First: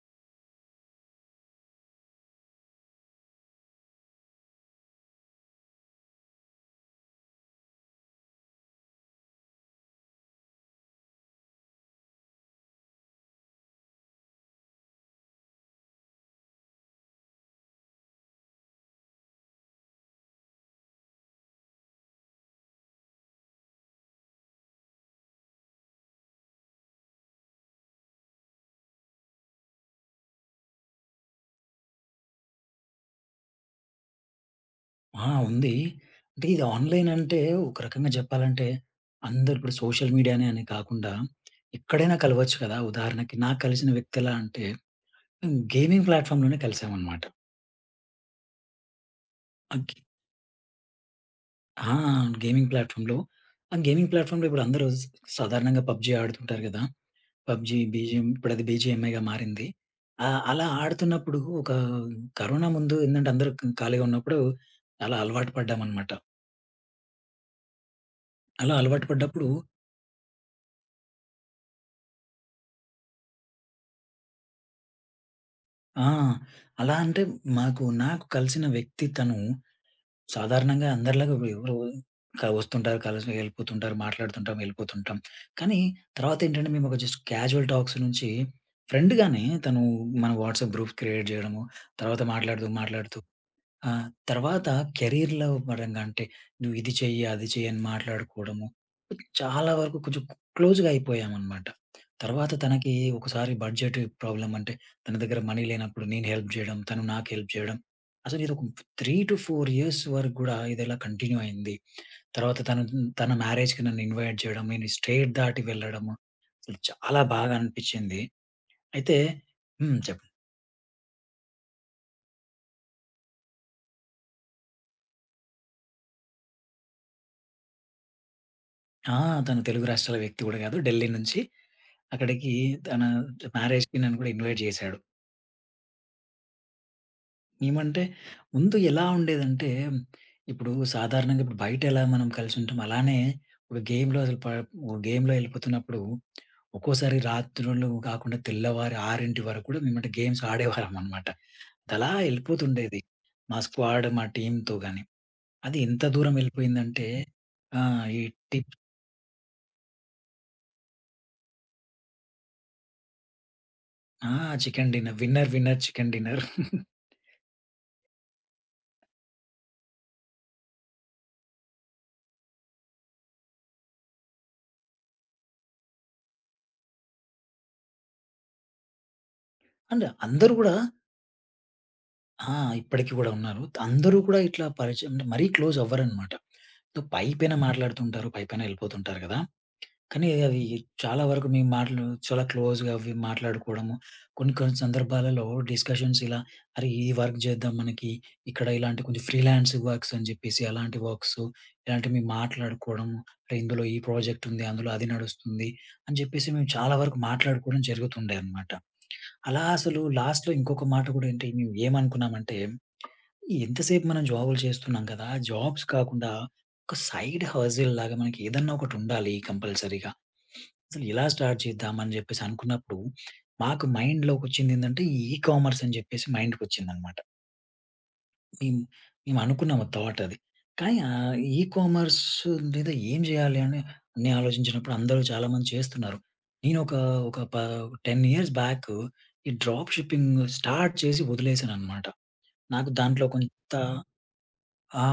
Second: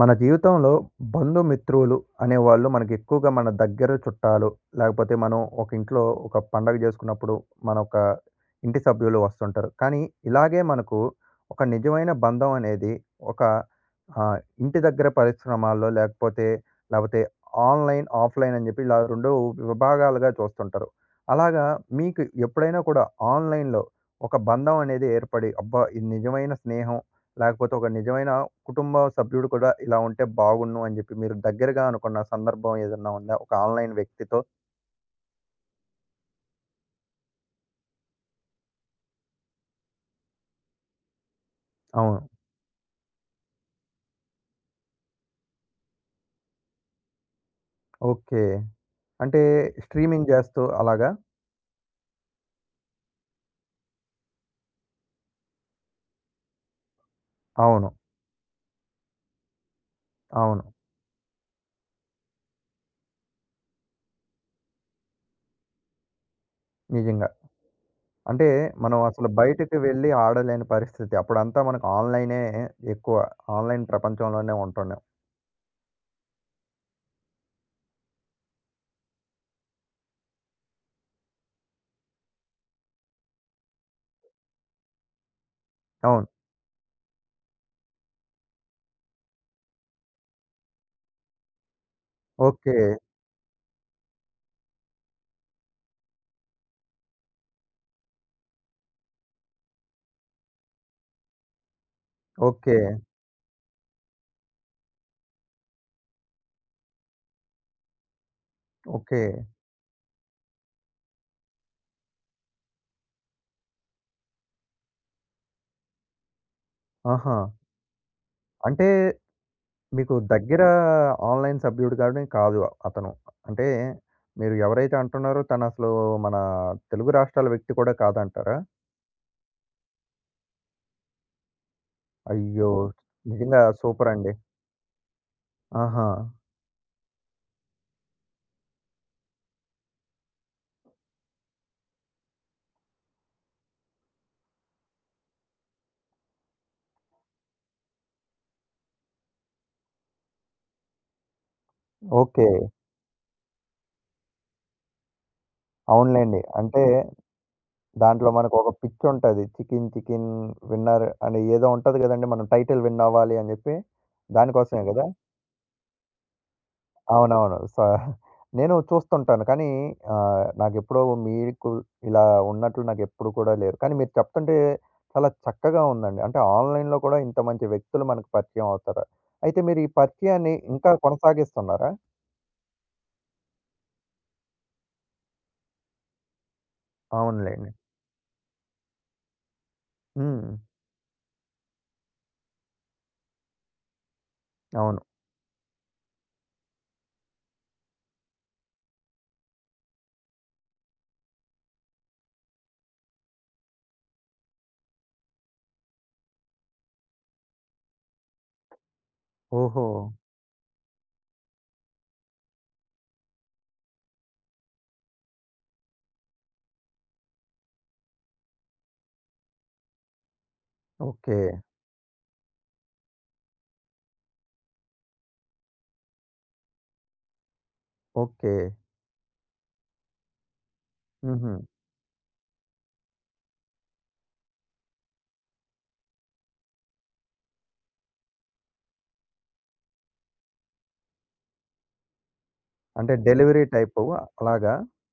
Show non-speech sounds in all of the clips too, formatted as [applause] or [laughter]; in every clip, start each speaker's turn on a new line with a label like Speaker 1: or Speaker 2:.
Speaker 1: మన జీవితంలో బంధుమిత్రులు అనేవాళ్ళు మనకి ఎక్కువగా మన దగ్గర చుట్టాలు, లేకపోతే మనం ఒక ఇంట్లో ఒక పండగ చేసుకున్నప్పుడు మన ఒక ఇంటి సభ్యులు వస్తుంటారు. కానీ ఇలాగే మనకు ఒక నిజమైన బంధం అనేది ఒక ఆ, ఇంటి దగ్గర పరిశ్రమాల్లో లేకపోతే లేకపోతే ఆన్లైన్ ఆఫ్లైన్ అని చెప్పి ఇలా రెండు విభాగాలుగా చూస్తుంటారు. అలాగా మీకు ఎప్పుడైనా కూడా ఆన్లైన్లో ఒక బంధం అనేది ఏర్పడి అబ్బా ఇది నిజమైన స్నేహం, లేకపోతే ఒక నిజమైన కుటుంబ సభ్యుడు కూడా ఇలా ఉంటే బాగున్ను అని చెప్పి మీరు దగ్గరగా అనుకున్న సందర్భం ఏదన్నా ఉందా? ఒక ఆన్‌లైన్ వ్యక్తితో?
Speaker 2: ఆ! ఉంది. అంటే ఇది ఆన్‌లైన్ అంటే ఒక రకంగా జెప్పాలంటే అందరూ ఇప్పుడు సోషల్ మీడియానే అని కాకుండా ఎక్కడైనా
Speaker 1: అవును.
Speaker 2: కలవచ్చు కదా! ఉదాహరణకి నాకు కలిసిన వ్యక్తి ఎలా అంటే గేమింగ్ ప్లాట్‌ఫామ్‌లోనే కలిసామన్నమాట.
Speaker 1: ఓకే. అంటే
Speaker 2: అగ్
Speaker 1: స్ట్రీమింగ్ జేస్తూ అలాగా?
Speaker 2: ఆ! గేమింగ్ ప్లాట్‌ఫామ్‌లో ఇప్పుడు అందరూ సాధారణంగా పబ్‌జీ ఆడుతుంటారు గదా! పబ్‌జీ
Speaker 1: అవును.
Speaker 2: బీజీఎం ఇప్పుడది బీజీఎంఐగా మారింది. అలా
Speaker 1: అవును.
Speaker 2: ఆడుతున్నప్పుడు ఒక కరోనా ముందు ఏందంటే అందరూ ఖాళీగా ఉన్నప్పుడు అలా అలవాటు పడ్డామన్నమాట.
Speaker 1: నిజంగా. అంటే
Speaker 2: అలా
Speaker 1: మనం
Speaker 2: అలవాటు
Speaker 1: అసలు
Speaker 2: పడ్డప్పుడు
Speaker 1: బయటకి వెళ్లి ఆడలేని పరిస్థితి. అప్పుడంతా మనకు ఆన్‌లైనే ఎక్కువ. ఆన్‌లైన్ ప్రపంచంలోనే ఉంటున్నాం.
Speaker 2: ఆ! అలా అంటే నాకు కలిసిన వ్యక్తి తను సాధారణంగా అందరిలాగా ఎవరు వస్తుంటారు, కలిసి వెళ్ళిపోతుంటారు, మాట్లాడుతుంటాం, వెళ్ళిపోతుంటాం. కానీ
Speaker 1: అవును.
Speaker 2: తర్వాత ఏంటంటే మేము ఒక జస్ట్ క్యాజువల్ టాక్స్ నుంచి ఫ్రెండ్‌గానే తను మన వాట్సాప్ గ్రూప్ క్రియేట్ చేయడము, తర్వాత మాట్లాడుతూ,
Speaker 1: ఓకే.
Speaker 2: మాట్లాడుతూ ఆ! తర్వాత కెరీర్‌లో పరంగా అంటే, నువ్వు ఇది చెయ్యి, అది చెయ్యి అని మాట్లాడుకోవడము. చాలా వరకు కొంచెం క్లోజ్‌గా అయిపోయామనమాట. తర్వాత
Speaker 1: ఓకే.
Speaker 2: తనకి ఒకసారి బడ్జెట్ ప్రాబ్లమ్ అంటే, తన దగ్గర మనీ లేనప్పుడు నేను హెల్ప్ జేయడం, తను నాకు హెల్ప్ జేయడం. అసలు ఇది ఒక
Speaker 1: ఓకే.
Speaker 2: 3-4 ఇయర్స్ వరకు గూడా ఇది ఇలా కంటిన్యూ అయింది. తర్వాత తను తన మ్యారేజ్‌కి నన్ను ఇన్వైట్ జేయడం, నేను స్టేట్ దాటి వెళ్ళడము. అసలు చాలా
Speaker 1: ఆహా!
Speaker 2: బాగా అనిపిచ్చింది.
Speaker 1: అంటే
Speaker 2: అయితే హ్మ్.
Speaker 1: మీకు
Speaker 2: చెప్పు.
Speaker 1: దగ్గర ఆన్‌లైన్ సభ్యుడు గాని కాదు అతను. అంటే మీరు ఎవరైతే అంటున్నారో తనసలు మన తెలుగు రాష్ట్రాల వ్యక్తి కూడా కాదంటారా?
Speaker 2: ఆ! తను తెలుగు రాష్ట్రాల వ్యక్తి గూడా గాదు. ఢిల్లీ నుంచి అక్కడికి
Speaker 1: అయ్యో! ఓహ్!
Speaker 2: తన
Speaker 1: నిజంగా
Speaker 2: మ్యారేజ్‌కి నన్ను కూడా
Speaker 1: సూపరండి.
Speaker 2: ఇన్వైట్ చేశాడు.
Speaker 1: ఆహా!
Speaker 2: ఏమంటే ముందు ఎలా ఉండేదంటే, ఇప్పుడు బయట ఎలా మనం కలిసి ఉంటామో అలానే ఇప్పుడు గేమ్‌లో అసలు ప గేమ్‌లో ఎళ్ళిపోతున్నప్పుడు ఒక్కోసారి రాత్రుళ్ళు కాకుండా తెల్లవారి 6 వరకు కూడా మేమంటే గేమ్స్ ఆడేవాళ్ళమనమాట. అదలా
Speaker 1: ఓకే.
Speaker 2: ఎళ్ళిపోతుండేది. మా స్క్వాడ్, మా టీమ్‌తో గాని. అది ఎంత దూరం
Speaker 1: అవునులెండి. అంటే
Speaker 2: ఎళ్ళిపోయిందంటే ఆహ్, ఈ
Speaker 1: దాంట్లో మనకొక
Speaker 2: టిప్
Speaker 1: పిచ్చుంటది. 'చికెన్ చికెన్ విన్నర్' అని ఏదో ఉంటది గదండీ! మనం టైటిల్ విన్ అవ్వాలి అని జెప్పి.
Speaker 2: ఆ!
Speaker 1: దానికోసమే
Speaker 2: చికెన్
Speaker 1: గదా!
Speaker 2: Dinner. Winner winner chicken dinner. [laughs]
Speaker 1: అవునవును. నేను చూస్తుంటాను. కానీ నాకెప్పుడూ మీకు ఇలా ఉన్నట్లు నాకెప్పుడు కూడా లేరు. కానీ మీరు చెప్తుంటే చాలా చక్కగా ఉందండి. అంటే ఆన్‌లైన్‌లో కూడా ఇంత మంచి వ్యక్తులు మనకు పరిచయం అవుతారు. అయితే మీరు ఈ
Speaker 2: అంటే అందరూ
Speaker 1: పరిచయాన్ని
Speaker 2: కూడా
Speaker 1: ఇంకా కొనసాగిస్తున్నారా?
Speaker 2: ఆ! ఇప్పటికి గూడా ఉన్నారు. అందరూ కూడా ఇట్లా పరిచయం అంటే మరీ క్లోజ్ అవ్వరనమాట. సో, పైపైన
Speaker 1: అవునులెండి.
Speaker 2: మాట్లాడుతుంటారు. పైపైన ఎళ్ళిపోతుంటారు గదా! కానీ
Speaker 1: హ్మ్.
Speaker 2: అవి చాలా వరకు మేము మాటలు చాలా క్లోజ్‌గా అవి మాట్లాడుకోవడము. కొన్ని కొన్ని
Speaker 1: అవును.
Speaker 2: సందర్భాలలో డిస్కషన్స్ ఇలా అరే! ఈ వర్క్ జేద్దాం మనకి. ఇక్కడ ఇలాంటి కొంచెం ఫ్రీలాన్స్ వర్క్స్ అని జెప్పేసి అలాంటి వర్క్స్ ఇలాంటివి మేము మాట్లాడుకోవడము. అరే! ఇందులో ఈ ప్రాజెక్ట్ ఉంది. అందులో అది నడుస్తుంది. అని జెప్పేసి మేము చాలా వరకు మాట్లాడుకోవడం జరుగుతుండే అనమాట. అలా
Speaker 1: ఓహో!
Speaker 2: అసలు లాస్ట్‌లో ఇంకొక మాట గూడా ఏంటి మేము ఏమనుకున్నామంటే ఎంతసేపు మనం జాబులు చేస్తున్నాం కదా! జాబ్స్ కాకుండా ఒక సైడ్ హజిల్ లాగా మనకి ఏదన్నా ఒకటుండాలి కంపల్సరీగా. అసలు ఎలా
Speaker 1: ఓకే.
Speaker 2: స్టార్ట్ చేద్దాం అని జెప్పేసి అనుకున్నప్పుడు, మాకు మైండ్‌లోకొచ్చిందేందంటే ఈ ఈకామర్స్ అని జెప్పేసి మైండ్‌కొచ్చిందనమాట.
Speaker 1: ఓకే.
Speaker 2: మేం మేము మేము అనుకున్నాము థాట్ అది. కానీ
Speaker 1: హుహు.
Speaker 2: ఈకామర్స్ మీద ఏం జేయాలి అని అని ఆలోచించినప్పుడు అందరూ చాలామంది చేస్తున్నారు. నేనొక ఒక ప 10 ఇయర్స్ బ్యాక్ ఈ డ్రాప్ షిప్పింగ్ స్టార్ట్ చేసి వదిలేసాననమాట. నాకు
Speaker 1: అంటే
Speaker 2: దాంట్లో
Speaker 1: డెలివరీ
Speaker 2: కొంత
Speaker 1: టైపు అలాగా?
Speaker 2: ఆ!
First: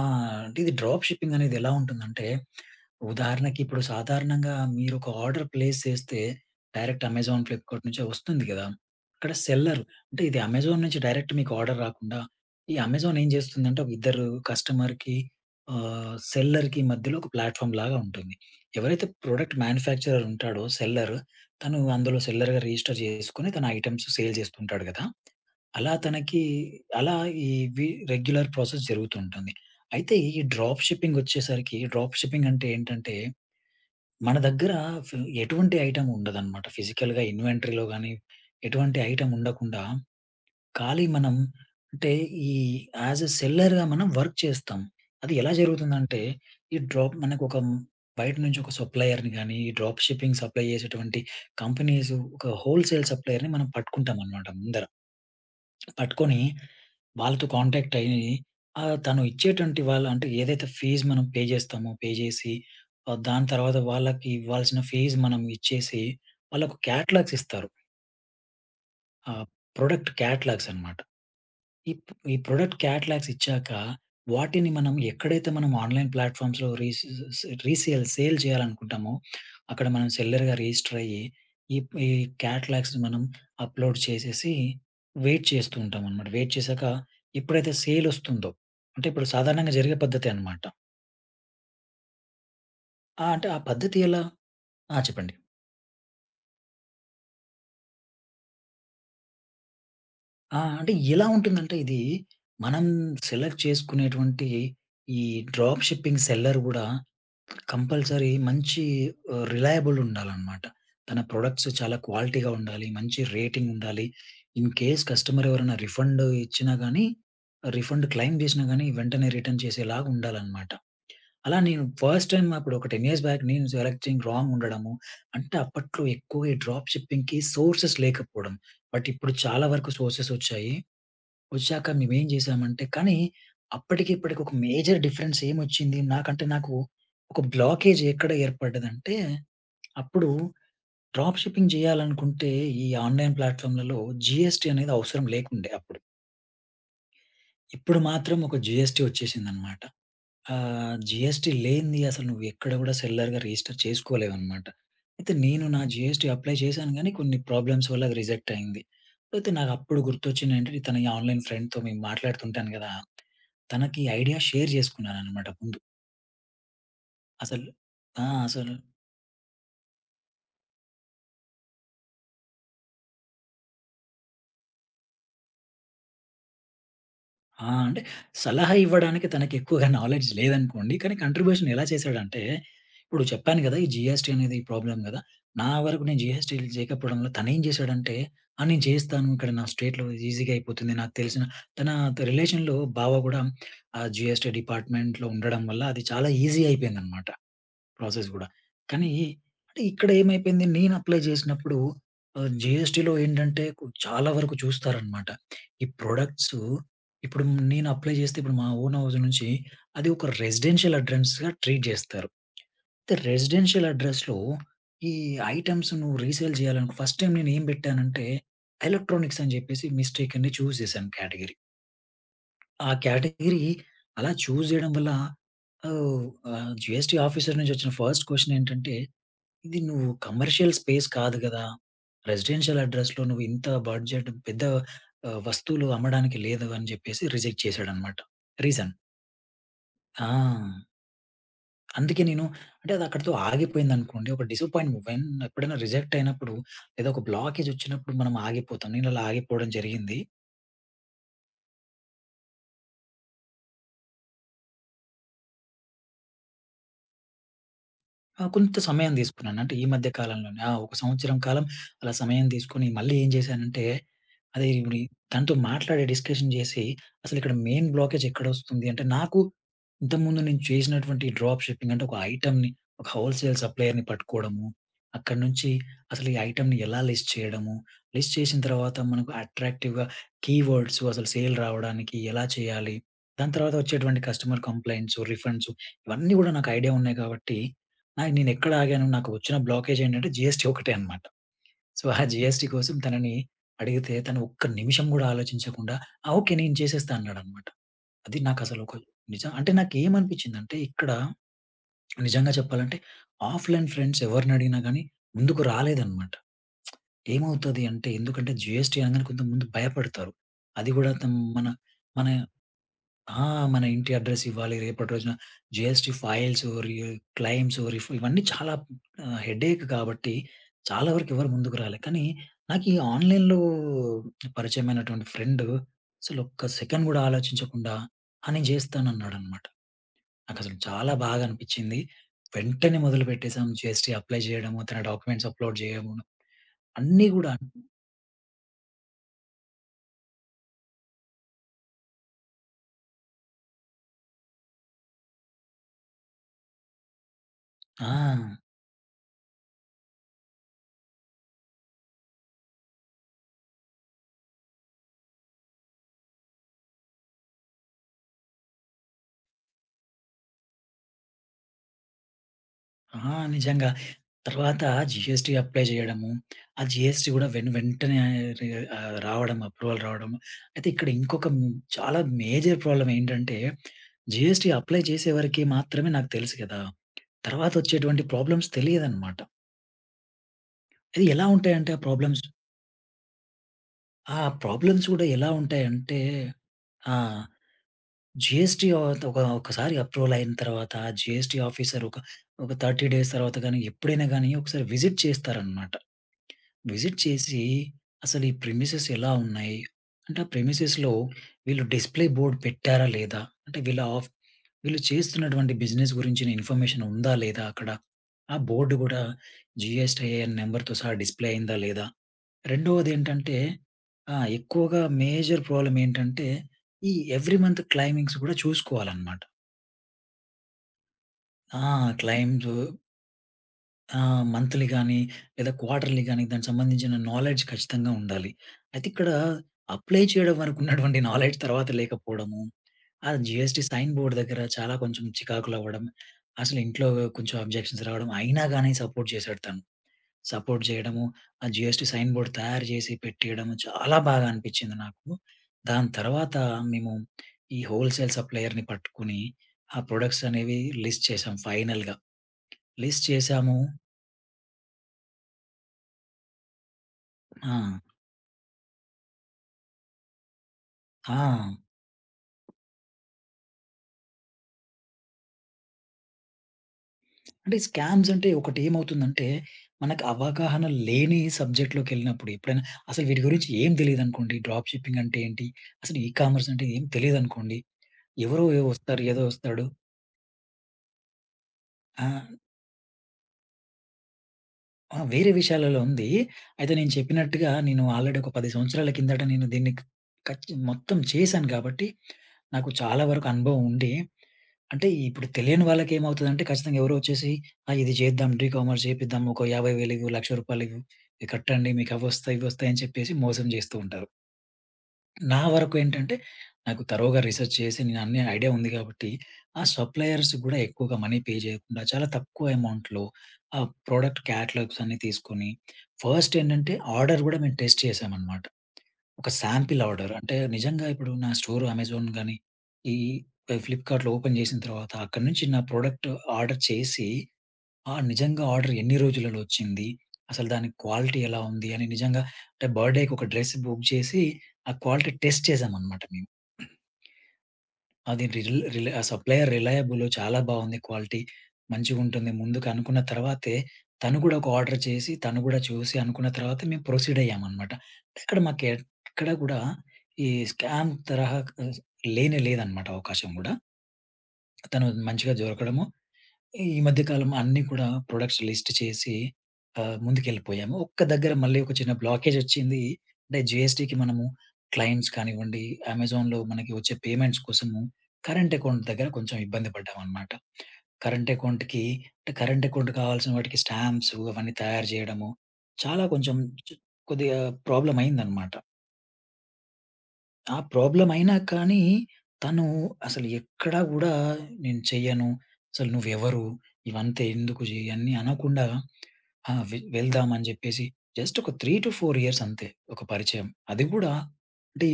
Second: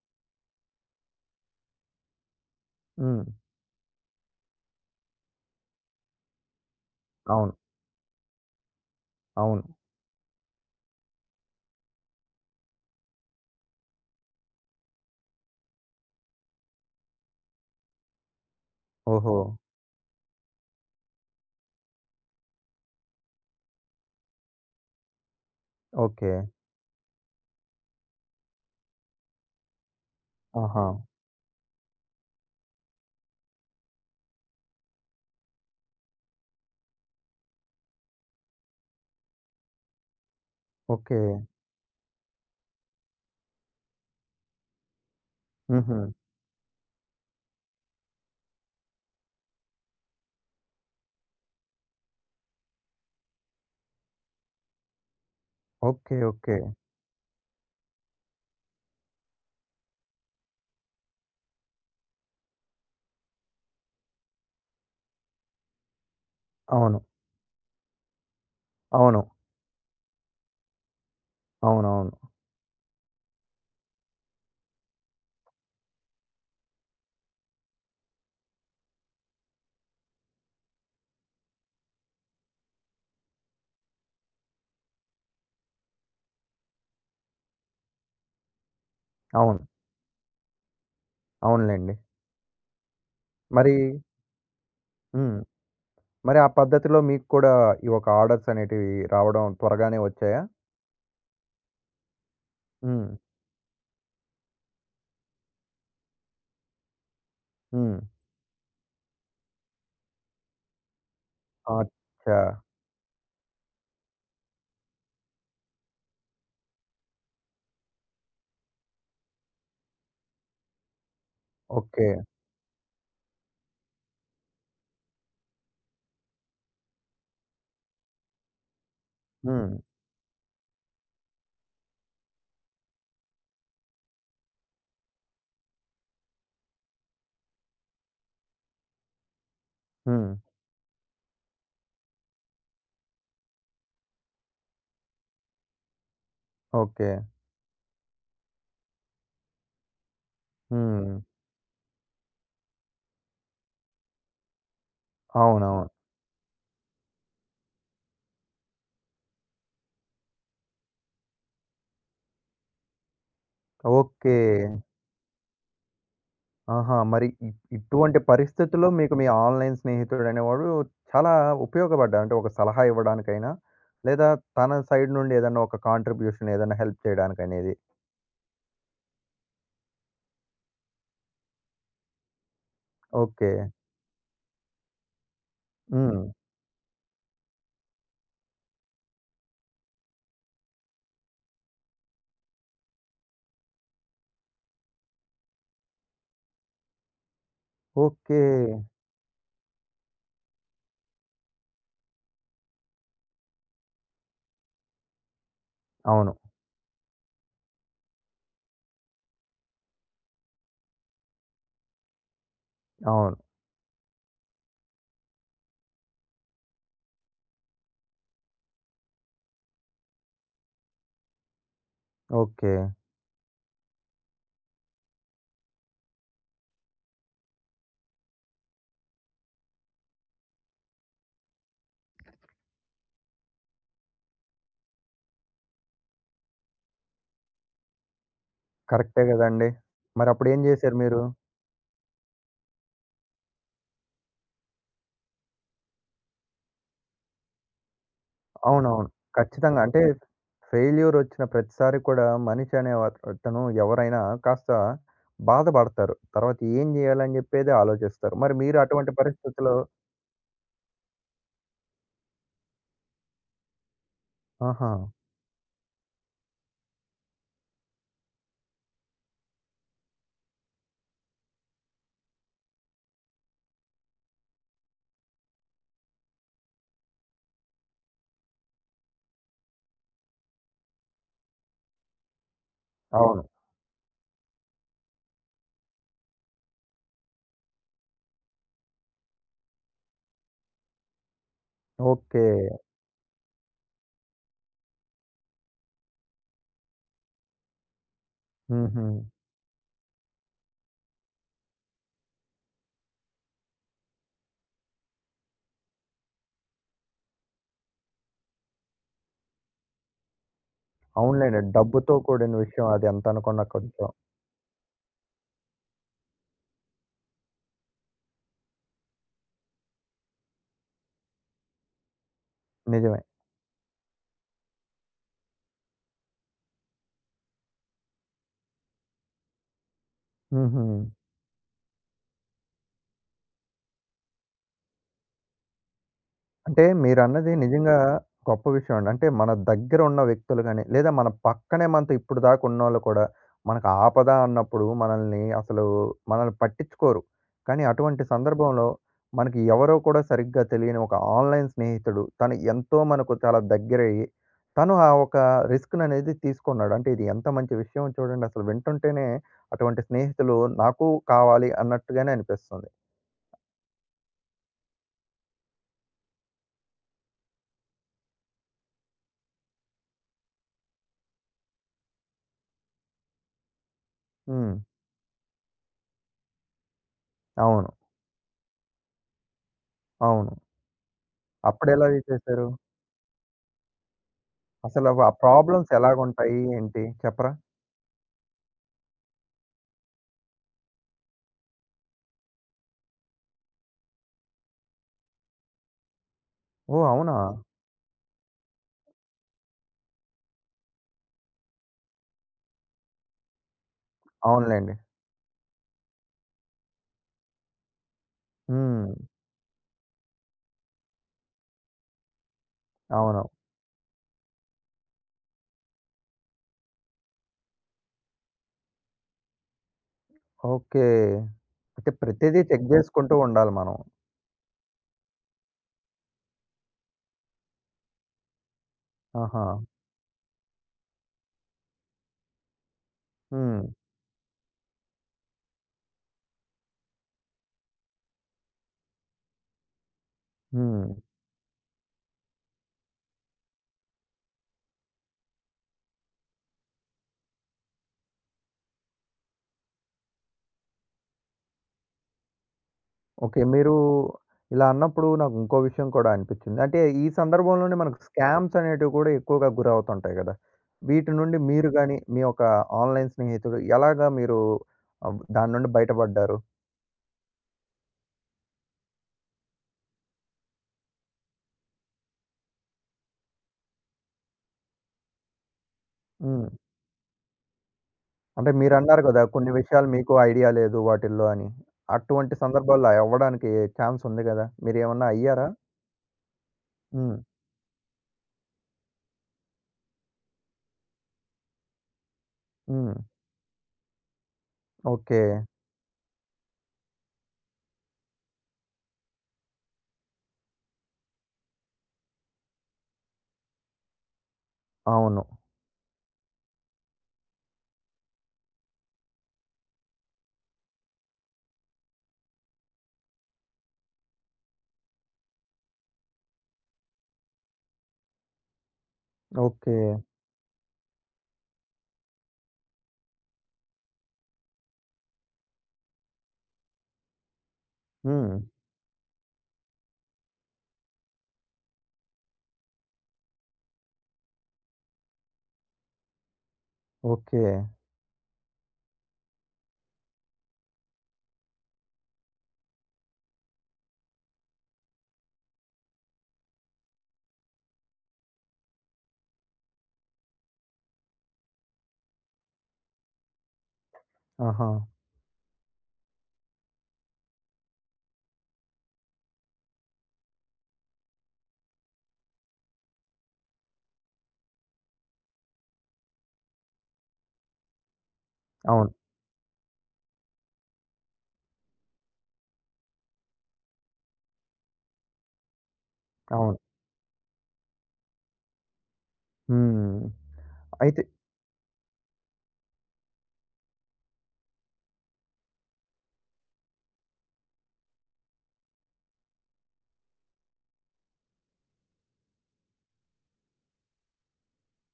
Speaker 2: అంటే ఇది డ్రాప్ షిప్పింగ్ అనేది ఎలా ఉంటుందంటే,
Speaker 1: హ్మ్.
Speaker 2: ఉదాహరణకి ఇప్పుడు సాధారణంగా మీరొక ఆర్డర్ ప్లేస్ చేస్తే డైరెక్ట్ అమెజాన్,
Speaker 1: అవును.
Speaker 2: ఫ్లిప్‌కార్ట్ నుంచే వస్తుంది కదా! ఇక్కడ
Speaker 1: అవును.
Speaker 2: సెల్లర్ అంటే ఇది అమెజాన్ నుంచి డైరెక్ట్ మీకు ఆర్డర్ రాకుండా, ఈ అమెజాన్ ఏం చేస్తుందంటే ఒక ఇద్దరు కస్టమర్‌కి సెల్లర్‌కి మధ్యలో ఒక ప్లాట్‌ఫార్మ్ లాగా ఉంటుంది. ఎవరైతే
Speaker 1: ఓహో!
Speaker 2: ప్రొడక్ట్ మ్యానుఫ్యాక్చరర్ ఉంటాడో సెల్లర్, తను అందులో సెల్లర్‌గా రిజిస్టర్ చేసుకొని తన ఐటెమ్స్ సేల్ చేస్తుంటాడు కదా! అలా
Speaker 1: ఓకే.
Speaker 2: తనకి అలా ఇవి రెగ్యులర్ ప్రాసెస్ జరుగుతుంటుంది. అయితే ఈ డ్రాప్
Speaker 1: ఆహా!
Speaker 2: షిప్పింగ్ వచ్చేసరికి డ్రాప్ షిప్పింగ్ అంటే ఏంటంటే, మన దగ్గర ఫి ఎటువంటి ఐటెమ్ ఉండదనమాట. ఫిజికల్‌గా ఇన్వెంటరీలో గాని, ఎటువంటి ఐటెమ్ ఉండకుండా ఖాళీ
Speaker 1: ఓకే.
Speaker 2: మనం అంటే ఈ యాస్ ఎ సెల్లర్‌గా మనం వర్క్ చేస్తాం. అది ఎలా
Speaker 1: హుహు.
Speaker 2: జరుగుతుందంటే, ఈ డ్రాప్ మనకు ఒక బయట నుంచి ఒక సప్లయర్‌ని గాని, ఈ డ్రాప్ షిప్పింగ్ సప్లై చేసేటువంటి కంపెనీస్ ఒక హోల్‌సేల్ సప్లయర్‌ని మనం పట్టుకుంటామనమాట ముందర.
Speaker 1: ఓకే.
Speaker 2: పట్టుకొని
Speaker 1: ఓకే.
Speaker 2: వాళ్ళతో కాంటాక్ట్ అయ్యి, తను ఇచ్చేటువంటి వాళ్ళ అంటే ఏదైతే ఫీజ్ మనం పే చేస్తామో, పే చేసి దాని తర్వాత వాళ్ళకి ఇవ్వాల్సిన ఫీజ్ మనం ఇచ్చేసి, వాళ్ళకు
Speaker 1: అవును.
Speaker 2: క్యాటలాగ్స్ ఇస్తారు.
Speaker 1: అవును.
Speaker 2: ఆ ప్రొడక్ట్ క్యాటలాగ్స్ అన్నమాట.
Speaker 1: అవునవును.
Speaker 2: ఈ ప్రొడక్ట్ క్యాటలాగ్స్ ఇచ్చాక, వాటిని మనం ఎక్కడైతే మనం ఆన్‌లైన్ ప్లాట్‌ఫార్మ్స్‌లో రీసేల్ సేల్ చేయాలనుకుంటామో, అక్కడ మనం సెల్లర్‌గా రిజిస్టర్ అయ్యి, ఈ ఈ క్యాటలాగ్స్‌ని మనం అప్‌లోడ్ చేసేసి వెయిట్ చేస్తూ ఉంటామనమాట. వెయిట్ చేశాక ఎప్పుడైతే సేల్ వస్తుందో, అంటే ఇప్పుడు
Speaker 1: అవును.
Speaker 2: సాధారణంగా జరిగే పద్ధతే అనమాట.
Speaker 1: అవునులెండి.
Speaker 2: ఆ! అంటే ఆ
Speaker 1: మరి
Speaker 2: పద్ధతి ఎలా? ఆ! చెప్పండి.
Speaker 1: హ్మ్. మరి ఆ పద్ధతిలో మీకు కూడా ఈ ఒక ఆర్డర్స్ అనేటివి రావడం త్వరగానే వచ్చాయా?
Speaker 2: ఆ! అంటే ఎలా ఉంటుందంటే ఇది మనం
Speaker 1: హ్మ్.
Speaker 2: సెలెక్ట్ చేసుకునేటువంటి ఈ డ్రాప్ షిప్పింగ్ సెల్లర్ గూడా
Speaker 1: హ్మ్.
Speaker 2: కంపల్సరీ మంచి రిలయబుల్ ఉండాలనమాట. తన ప్రొడక్ట్స్ చాలా
Speaker 1: అచ్చా!
Speaker 2: క్వాలిటీగా ఉండాలి. మంచి రేటింగ్ ఉండాలి. ఇన్ కేస్ కస్టమర్ ఎవరైనా రిఫండ్ ఇచ్చినా గాని, రిఫండ్ క్లెయిమ్ చేసినా గాని వెంటనే రిటర్న్ చేసేలాగా ఉండాలనమాట. అలా నేను
Speaker 1: ఓకే.
Speaker 2: ఫస్ట్ టైమ్ అప్పుడు ఒక 10 ఇయర్స్ బ్యాక్ నేను సెలెక్టింగ్ రాంగ్ ఉండడము. అంటే అప్పట్లో ఎక్కువ ఈ డ్రాప్ షిప్పింగ్‌కి సోర్సెస్ లేకపోవడం. బట్ ఇప్పుడు చాలా
Speaker 1: హ్మ్.
Speaker 2: వరకు సోర్సెస్ వచ్చాయి. వచ్చాక మేమేం జేసామంటే కానీ అప్పటికి ఇప్పటికి ఒక మేజర్ డిఫరెన్స్ ఏమొచ్చింది నాకు ఒక బ్లాకేజ్ ఎక్కడ ఏర్పడ్డదంటే, అప్పుడు
Speaker 1: హ్మ్.
Speaker 2: డ్రాప్ షిప్పింగ్ జేయాలనుకుంటే ఈ ఆన్‌లైన్ ప్లాట్‌ఫార్మ్‌లలో జీఎస్టీ అనేది అవసరం లేకుండే అప్పుడు.
Speaker 1: ఓకే.
Speaker 2: ఇప్పుడు మాత్రం ఒక జీఎస్టీ వచ్చేసిందనమాట.
Speaker 1: హ్మ్.
Speaker 2: జీఎస్టీ లేనిది అసలు నువ్వెక్కడ గూడా సెల్లర్‌గా రిజిస్టర్ చేసుకోలేవనమాట. అయితే నేను నా
Speaker 1: అవునవును.
Speaker 2: జీఎస్టీ అప్లై చేశాను గానీ కొన్ని ప్రాబ్లమ్స్ వల్ల అది రిజెక్ట్ అయింది. అయితే నాకప్పుడు గుర్తొచ్చిందేంటంటే తన ఈ ఆన్‌లైన్ ఫ్రెండ్‌తో మేము మాట్లాడుతుంటాను గదా! తనకి
Speaker 1: ఓకే.
Speaker 2: ఐడియా షేర్ జేసుకున్నాననమాట ముందు.
Speaker 1: ఆహా! మరి ఇ
Speaker 2: అసలు
Speaker 1: ఇటువంటి
Speaker 2: ఆ! అసలు
Speaker 1: పరిస్థితుల్లో మీకు మీ ఆన్‌లైన్ స్నేహితుడనేవాడు చాలా ఉపయోగపడ్డారు. అంటే ఒక సలహా ఇవ్వడానికైనా, లేదా తన సైడ్ నుండి ఏదన్నా ఒక కాంట్రిబ్యూషన్ ఏదన్నా హెల్ప్
Speaker 2: ఆ!
Speaker 1: చేయడానికనేది.
Speaker 2: అంటే సలహా ఇవ్వడానికి తనకెక్కువగా నాలెడ్జ్ లేదనుకోండి. కానీ కాంట్రిబ్యూషన్ ఎలా చేశాడంటే, ఇప్పుడు
Speaker 1: ఓకే.
Speaker 2: చెప్పాను గదా! ఈ జీఎస్టీ అనేది ప్రాబ్లమ్ గదా! నా వరకు నేను
Speaker 1: హ్మ్.
Speaker 2: జీఎస్టీ చేయకపోవడం వల్ల తనేం జేశాడంటే, "ఆ! నేను చేస్తాను. ఇక్కడ నా స్టేట్‌లో ఈజీగా అయిపోతుంది. నాకు తెలిసిన" తన రిలేషన్‌లో బావ గూడా ఆ జీఎస్టీ డిపార్ట్‌మెంట్‌లో ఉండడం వల్ల అది చాలా ఈజీ అయిపోయిందనమాట. Process
Speaker 1: okay.
Speaker 2: గూడా. కానీ అంటే ఇక్కడ ఏమైపోయింది నేను అప్లై చేసినప్పుడు జీఎస్టీలో ఏంటంటే చాలా వరకు చూస్తారనమాట. ఈ
Speaker 1: అవును.
Speaker 2: ప్రొడక్ట్స్ ఇప్పుడు నేను అప్లై చేస్తే ఇప్పుడు మా ఓన్ హౌస్ నుంచి అది ఒక రెసిడెన్షియల్ అడ్రెస్‌గా ట్రీట్ చేస్తారు. అయితే
Speaker 1: అవును.
Speaker 2: రెసిడెన్షియల్ అడ్రెస్‌లో ఈ ఐటెమ్స్ నువ్వు రీసేల్ చేయాలనుకో ఫస్ట్ టైమ్ నేను ఏం పెట్టానంటే ఎలక్ట్రానిక్స్ అని చెప్పేసి మిస్టేకంలీ చూజ్ చేశాను కేటగిరీ.
Speaker 1: ఓకే.
Speaker 2: ఆ కేటగరీ అలా చూజ్ జేయడం వల్ల ఆహ్, ఆహ్, జీఎస్టీ ఆఫీసర్ నుంచి వచ్చిన ఫస్ట్ క్వెషన్ ఏంటంటే, "ఇది నువ్వు కమర్షియల్ స్పేస్ కాదు గదా! రెసిడెన్షియల్ అడ్రెస్‌లో నువ్వు ఇంత బడ్జెట్ పెద్ద వస్తువులు అమ్మడానికి లేదు" అని జెప్పేసి రిజెక్ట్ చేశాడన్నమాట. రీజన్.
Speaker 1: కరెక్టే గదండీ! మరప్పుడేం
Speaker 2: ఆ!
Speaker 1: జేశారు మీరు?
Speaker 2: అందుకే నేను అంటే అది అక్కడితో ఆగిపోయిందనుకోండి. ఒక డిసప్పాయింట్‌మెంట్ వెన్ ఎప్పుడైనా రిజెక్ట్ అయినప్పుడు లేదా ఒక బ్లాకేజ్ వచ్చినప్పుడు మనం ఆగిపోతాం. నేను
Speaker 1: అవునవును.
Speaker 2: అలా ఆగిపోవడం
Speaker 1: ఖచ్చితంగా. అంటే
Speaker 2: జరిగింది.
Speaker 1: ఫెయిల్యూరొచ్చిన ప్రతిసారి కూడా మనిషి అనే వ అతను ఎవరైనా కాస్త బాధపడతారు. తర్వాత ఏం జేయాలని జెప్పేదే ఆలోచిస్తారు.
Speaker 2: ఆ!
Speaker 1: మరి
Speaker 2: కొంత
Speaker 1: మీరు అటువంటి
Speaker 2: సమయం తీసుకున్నాను. అంటే
Speaker 1: పరిస్థితిలో
Speaker 2: ఈ మధ్య కాలంలోనే. ఆ! ఒక సంవత్సరం కాలం అలా సమయం తీసుకొని మళ్ళీ ఏం చేశానంటే, అదే
Speaker 1: ఆహా!
Speaker 2: ఇప్పుడు తనతో మాట్లాడి డిస్కషన్ చేసి, అసలు ఇక్కడ మెయిన్ బ్లాకేజ్ ఎక్కడొస్తుంది అంటే, నాకు ఇంతకుముందు నేను చేసినటువంటి డ్రాప్ షిప్పింగ్ అంటే, ఒక ఐటెమ్‌ని ఒక హోల్‌సేల్ సప్లయర్‌ని పట్టుకోవడము. అక్కడి నుంచి అసలు ఈ ఐటెమ్‌ని ఎలా లిస్ట్ చేయడము. లిస్ట్ చేసిన తర్వాత మనకు అట్రాక్టివ్‌గా కీవర్డ్స్ అసలు సేల్ రావడానికి ఎలా చేయాలి.
Speaker 1: అవును.
Speaker 2: దాని తర్వాత వచ్చేటువంటి కస్టమర్ కంప్లెయింట్స్, రిఫండ్స్ ఇవన్నీ కూడా నాకు ఐడియా ఉన్నాయి కాబట్టి ఆ! నేనెక్కడ ఆగాను. నాకు వచ్చిన బ్లాకేజ్ ఏంటంటే జీఎస్టీ ఒకటే అన్నమాట. సో, ఆ
Speaker 1: ఓకే.
Speaker 2: జీఎస్టీ కోసం తనని అడిగితే తను ఒక్క నిమిషం గూడా ఆలోచించకుండా ఆ! ఓకే. నేను చేసేస్తా అన్నాడన్నమాట. అది నాకసలు ఒక
Speaker 1: హుహు.
Speaker 2: నిజం అంటే నాకేమనిపించిందంటే ఇక్కడ నిజంగా చెప్పాలంటే ఆఫ్‌లైన్ ఫ్రెండ్స్ ఎవరినడిగినా గానీ ముందుకు రాలేదన్నమాట. ఏమవుతది అంటే ఎందుకంటే జీఎస్టీ అనగానే కొంతమంది భయపడతారు. అది గూడా తం మన
Speaker 1: అవునులెండి. డబ్బుతో
Speaker 2: మన
Speaker 1: కూడిన విషయం అది
Speaker 2: ఆ!
Speaker 1: ఎంతనుకున్నా
Speaker 2: మన
Speaker 1: కొంచెం.
Speaker 2: ఇంటి అడ్రెస్ ఇవ్వాలి. రేపటి రోజున జీఎస్టీ ఫైల్స్, క్లెయిమ్స్, ఇవన్నీ చాలా హెడేక్ కాబట్టి చాలా వరకు ఎవరు ముందుకు రాలే. కానీ నాకు ఈ
Speaker 1: నిజమే.
Speaker 2: ఆన్‌లైన్‌లో పరిచయమైనటువంటి ఫ్రెండ్ అసలు ఒక్క సెకండ్ గూడా ఆలోచించకుండా "ఆ! నేను జేస్తానన్నాడనమాట." నాకసలు
Speaker 1: హుహు.
Speaker 2: చాలా బాగా అనిపిచ్చింది. వెంటనే మొదలుపెట్టేసాం జీఎస్టీ అప్లై జేయడము, తన డాక్యుమెంట్స్ అప్‌లోడ్ జేయము
Speaker 1: అంటే
Speaker 2: అన్నీ
Speaker 1: మీరన్నది
Speaker 2: గూడా.
Speaker 1: నిజంగా గొప్ప విషయం అండి. అంటే మన దగ్గర ఉన్న వ్యక్తులు గాని, లేదా మన పక్కనే మనతో ఇప్పుడు దాకా ఉన్నోళ్ళు కూడా మనకు ఆపద అన్నప్పుడు మనల్ని అసలు మనల్ని పట్టించుకోరు. కానీ
Speaker 2: ఆ!
Speaker 1: అటువంటి సందర్భంలో మనకి ఎవరో కూడా సరిగ్గా తెలియని ఒక ఆన్‌లైన్ స్నేహితుడు తను ఎంతో మనకు చాలా దగ్గరయ్యి, తను ఆ ఒక రిస్క్‌ననేది తీసుకున్నాడు. అంటే ఇది ఎంత మంచి విషయం చూడండి, అసలు వింటుంటేనే అటువంటి స్నేహితులు నాకు కావాలి అన్నట్టుగానే అనిపిస్తుంది.
Speaker 2: ఆ! నిజంగా. తర్వాత జీఎస్టీ అప్లై చేయడము. ఆ జీఎస్టీ గూడా వెను వెంటనే రి రావడం అప్రూవల్ రావడం. అయితే ఇక్కడ ఇంకొక చాలా మేజర్ ప్రాబ్లమ్ ఏంటంటే, జీఎస్టీ
Speaker 1: హ్మ్.
Speaker 2: అప్లై చేసే వరకి మాత్రమే నాకు తెలుసు కదా! తర్వాత
Speaker 1: అవును.
Speaker 2: వచ్చేటువంటి ప్రాబ్లమ్స్ తెలియదన్నమాట.
Speaker 1: అవును.
Speaker 2: అది ఎలా ఉంటాయంటే ఆ
Speaker 1: అప్పుడెలా ఇది
Speaker 2: ప్రాబ్లమ్స్
Speaker 1: చేశారు?
Speaker 2: ఆ! ప్రాబ్లమ్స్
Speaker 1: అసలు
Speaker 2: గూడా
Speaker 1: ఆ
Speaker 2: ఎలా
Speaker 1: ప్రాబ్లమ్స్
Speaker 2: ఉంటాయంటే
Speaker 1: ఎలాగుంటాయి? ఏంటి
Speaker 2: ఆహ్,
Speaker 1: చెప్పరా?
Speaker 2: జీఎస్టీ ఆహ్, ఒక ఒకసారి అప్రూవల్ అయిన తర్వాత జీఎస్టీ ఆఫీసర్ ఒక 30 డేస్ తర్వాత గానీ, ఎప్పుడైనా గానీ ఒకసారి విజిట్ చేస్తారన్నమాట.
Speaker 1: ఓహ్!
Speaker 2: విజిట్
Speaker 1: అవునా?
Speaker 2: చేసి అసలు ఈ ప్రెమిసెస్ ఎలా ఉన్నాయి? అంటే ఆ ప్రెమిసెస్‌లో వీళ్ళు డిస్‌ప్లే బోర్డ్ పెట్టారా లేదా? అంటే వీళ్ళ ఆఫ్
Speaker 1: అవునులెండి.
Speaker 2: వీళ్ళు చేస్తున్నటువంటి బిజినెస్ గురించిన ఇన్ఫర్మేషన్ ఉందా లేదా అక్కడ? ఆ బోర్డ్
Speaker 1: హ్మ్.
Speaker 2: గూడా జీఎస్‌టీఐఎన్ నంబర్‌తో సహా డిస్‌ప్లే అయిందా లేదా?
Speaker 1: అవును.
Speaker 2: రెండవదేంటంటే ఎక్కువగా మేజర్ ప్రాబ్లమ్ ఏంటంటే ఈ ఎవ్రీ మంత్ క్లైమింగ్స్ గూడా చూసుకోవాలన్నమాట.
Speaker 1: ఓకే.
Speaker 2: ఆ!
Speaker 1: అంటే ప్రతిదీ
Speaker 2: క్లైమ్స్
Speaker 1: చెక్ జేసుకుంటూ ఉండాలి మనం.
Speaker 2: ఆ! మంథ్‌లీ గాని, లేదా క్వార్టర్‌లీ గాని దానికి సంబంధించిన నాలెడ్జ్ ఖచ్చితంగా ఉండాలి. అయితే ఇక్కడ
Speaker 1: ఆహా!
Speaker 2: అప్లై చేయడం వరకున్నటువంటి నాలెడ్జ్ తర్వాత లేకపోవడము, ఆ జీఎస్టీ
Speaker 1: హ్మ్.
Speaker 2: సైన్ బోర్డ్ దగ్గర చాలా కొంచెం చికాకులవ్వడం, అసలు ఇంట్లో కొంచెం అబ్జెక్షన్స్ రావడం అయినా గాని సపోర్ట్ చేసాడు తను. సపోర్ట్
Speaker 1: హ్మ్.
Speaker 2: చేయడము, ఆ జీఎస్టీ సైన్ బోర్డ్ తయారు చేసి పెట్టియడము చాలా బాగా అనిపించింది నాకు. దాని తర్వాత మేము ఈ హోల్‌సేల్ సప్లయర్‌ని పట్టుకొని, ఆ ప్రొడక్ట్స్ అనేవి లిస్ట్ చేసాం ఫైనల్‌గా. List
Speaker 1: okay.
Speaker 2: చేసాము
Speaker 1: మీరు ఇలా అన్నప్పుడు నాకు ఇంకో విషయం కూడా అనిపిచ్చింది. అంటే ఈ
Speaker 2: ఆ!
Speaker 1: సందర్భంలోనే మనకు స్కామ్స్ అనేటివి కూడా ఎక్కువగా గురవుతుంటాయి గదా! వీటి నుండి
Speaker 2: ఆ!
Speaker 1: మీరు గాని, మీ యొక్క ఆన్‌లైన్ స్నేహితుడు ఎలాగా మీరు దాని నుండి బయటపడ్డారు?
Speaker 2: అంటే స్కామ్స్ అంటే ఒకటేమవుతుందంటే, మనకు అవగాహన లేని సబ్జెక్ట్‌లోకెళ్ళినప్పుడు ఎప్పుడైనా అసలు వీటి గురించి ఏం తెలీదనుకోండి. డ్రాప్ షిప్పింగ్ అంటే ఏంటి? అసలు ఈ కామర్స్
Speaker 1: హ్మ్.
Speaker 2: అంటే ఏం తెలీదనుకోండి. ఎవరో
Speaker 1: అంటే
Speaker 2: వస్తారు,
Speaker 1: మీరన్నారు గదా!
Speaker 2: ఏదో
Speaker 1: కొన్ని
Speaker 2: వస్తాడు.
Speaker 1: విషయాలు మీకు ఐడియా లేదు వాటిల్లో అని.
Speaker 2: ఆ!
Speaker 1: అటువంటి సందర్భాల్లో అవ్వడానికి ఛాన్స్ ఉంది గదా!
Speaker 2: ఆ!
Speaker 1: మీరేమన్నా
Speaker 2: వేరే
Speaker 1: అయ్యారా?
Speaker 2: విషయాలలో ఉంది. అయితే నేను
Speaker 1: హ్మ్.
Speaker 2: చెప్పినట్టుగా నేను ఆల్రెడీ ఒక 10 సంవత్సరాల కిందట నేను దీన్ని మొత్తం చేశాను కాబట్టి, నాకు
Speaker 1: హ్మ్.
Speaker 2: చాలా వరకు అనుభవం ఉండి, అంటే
Speaker 1: ఓకే.
Speaker 2: ఇప్పుడు తెలియని వాళ్ళకేమవుతదంటే ఖచ్చితంగా ఎవరో వచ్చేసి "ఆ! ఇది చేద్దాం డీకామర్స్ చేపిద్దాం. ఒక రూ. 50,000 ఇవ్వు, రూ. 1,00,000 ఇవ్వు, ఇవి కట్టండి మీకు అవొస్తాయి, ఇవొస్తాయి" అని చెప్పేసి మోసం చేస్తూ ఉంటారు.
Speaker 1: అవును.
Speaker 2: నా వరకు ఏంటంటే, నాకు తరోగా రిసర్చ్ చేసి నేను అన్ని ఐడియా ఉంది కాబట్టి, ఆ సప్లయర్స్ గూడా ఎక్కువగా మనీ పే చేయకుండా చాలా తక్కువ అమౌంట్‌లో ఆ ప్రొడక్ట్ క్యాటలాగ్స్ అన్నీ తీసుకొని, ఫస్ట్ ఏంటంటే ఆర్డర్ గూడా మేము టెస్ట్ చేసామనమాట. ఒక
Speaker 1: ఓకే.
Speaker 2: శాంపిల్ ఆర్డర్ అంటే నిజంగా ఇప్పుడు నా స్టోర్ అమెజాన్ గాని, ఈ ఫ్లిప్‌కార్ట్‌లో ఓపెన్ చేసిన తర్వాత అక్కడి నుంచి నా ప్రొడక్ట్ ఆర్డర్ చేసి ఆ!
Speaker 1: హ్మ్.
Speaker 2: నిజంగా ఆర్డర్ ఎన్ని రోజులలో వచ్చింది? అసలు దాని క్వాలిటీ ఎలా ఉంది? అని నిజంగా అంటే బర్త్‌డేకి ఒక డ్రెస్ బుక్ చేసి, ఆ క్వాలిటీ టెస్ట్ చేసామనమాట మేము.
Speaker 1: ఓకే.
Speaker 2: అది రిల్ రిల ఆ సప్లయర్ రిలయబుల్ చాలా బాగుంది క్వాలిటీ. మంచిగుంటుంది ముందుకు అనుకున్న తర్వాతే, తను కూడా ఒక ఆర్డర్ చేసి, తను కూడా చూసి అనుకున్న తర్వాత మేము ప్రొసీడ్ అయ్యామనమాట. ఇక్కడ మాకు ఎక్కడ కూడా ఈ స్కామ్ తరహా లేనే లేదనమాట అవకాశం కూడా.
Speaker 1: ఆహా!
Speaker 2: తను మంచిగా దొరకడము, ఈ మధ్య కాలం అన్నీ కూడా ప్రొడక్ట్స్ లిస్ట్ చేసి ముందుకెళ్ళిపోయాము. ఒక్క దగ్గర మళ్ళీ ఒక చిన్న బ్లాకేజ్ వచ్చింది. అంటే జీఎస్టీకి మనము క్లయింట్స్ కానివ్వండి, అమెజాన్‌లో మనకి వచ్చే పేమెంట్స్ కోసము కరెంట్ అకౌంట్
Speaker 1: అవును.
Speaker 2: దగ్గర కొంచెం ఇబ్బంది పడ్డామనమాట. కరెంట్ అకౌంట్‌కి అంటే కరెంట్ అకౌంట్ కావాల్సిన వాటికి స్టాంప్స్ అవన్నీ తయారు చేయడము చాలా కొంచెం
Speaker 1: అవును.
Speaker 2: చ్ కొద్దిగా ప్రాబ్లమ్ అయిందనమాట.
Speaker 1: హ్మ్.
Speaker 2: ఆ!
Speaker 1: అయితే
Speaker 2: ప్రాబ్లమ్ అయినా కానీ, తను అసలు ఎక్కడా గూడా నేను చెయ్యను. అసలు నువ్వెవరు? ఇవంతా ఎందుకు జె ఇయన్నీ అనకుండా ఆ! వెళ్దాం అని జెప్పేసి జస్ట్ ఒక 3-4 ఇయర్స్ అంతే ఒక పరిచయం. అది గూడా అంటే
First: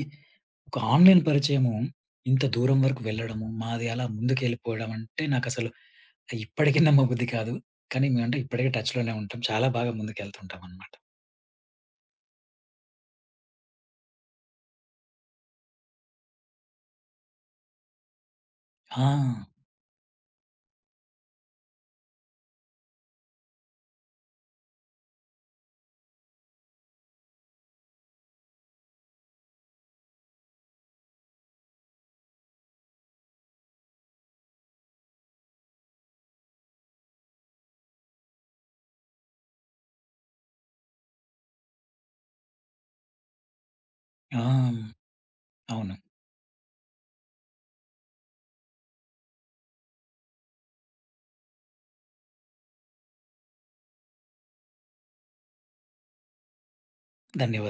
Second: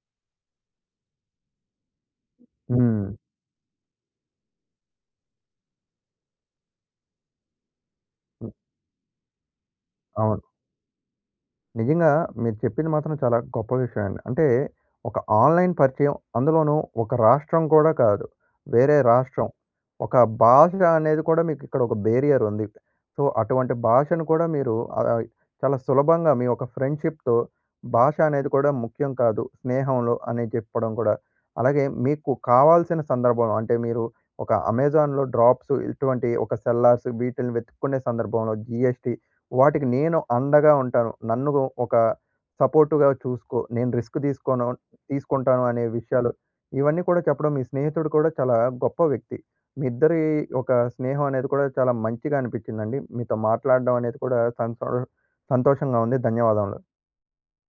Speaker 2: ఒక ఆన్‌లైన్ పరిచయము ఇంత దూరం వరకు
Speaker 1: హ్మ్.
Speaker 2: వెళ్ళడము, మాది అలా ముందుకెళ్ళిపోవడం అంటే నాకసలు ఇప్పటికి నమ్మబుద్ధి కాదు. కానీ మేమంటే
Speaker 1: హ్మ్.
Speaker 2: ఇప్పటికి టచ్‌లోనే ఉంటాం. చాలా బాగా
Speaker 1: అవును.
Speaker 2: ముందుకెళ్తుంటామనమాట.
Speaker 1: నిజంగా మీరు చెప్పింది మాత్రం చాలా గొప్ప విషయం అండి. అంటే ఒక ఆన్‌లైన్ పరిచయం, అందులోనూ ఒక రాష్ట్రం కూడా కాదు. వేరే
Speaker 2: ఆ!
Speaker 1: రాష్ట్రం. ఒక భాష అనేది కూడా మీకు ఇక్కడ ఒక బేరియర్ ఉంది. సో, అటువంటి భాషను కూడా మీరు చాలా సులభంగా మీ యొక్క ఫ్రెండ్‌షిప్‌తో భాష అనేది కూడా ముఖ్యం కాదు. స్నేహంలో అని చెప్పడం కూడా. అలాగే మీకు కావాల్సిన సందర్భం అంటే మీరు ఒక అమెజాన్‌లో డ్రాప్స్ ఇటువంటి ఒక సెల్లార్స్ వీటిల్ని వెతుక్కునే సందర్భంలో జీఎస్టీ వాటికి నేను అండగా ఉంటాను. నన్ను ఒక సపోర్ట్‌గా చూసుకో. నేను రిస్క్
Speaker 2: ఆ!
Speaker 1: తీసుకోను తీసుకుంటాను అనే
Speaker 2: అవును.
Speaker 1: విషయాలు ఇవన్నీ కూడా చెప్పడం మీ స్నేహితుడు కూడా చాలా గొప్ప వ్యక్తి. మీ ఇద్దరి ఒక స్నేహం అనేది కూడా చాలా మంచిగా అనిపించిందండి. మీతో మాట్లాడడం అనేది కూడా సంతోషంగా ఉంది. ధన్యవాదములు.
Speaker 2: ధన్యవాదాలు.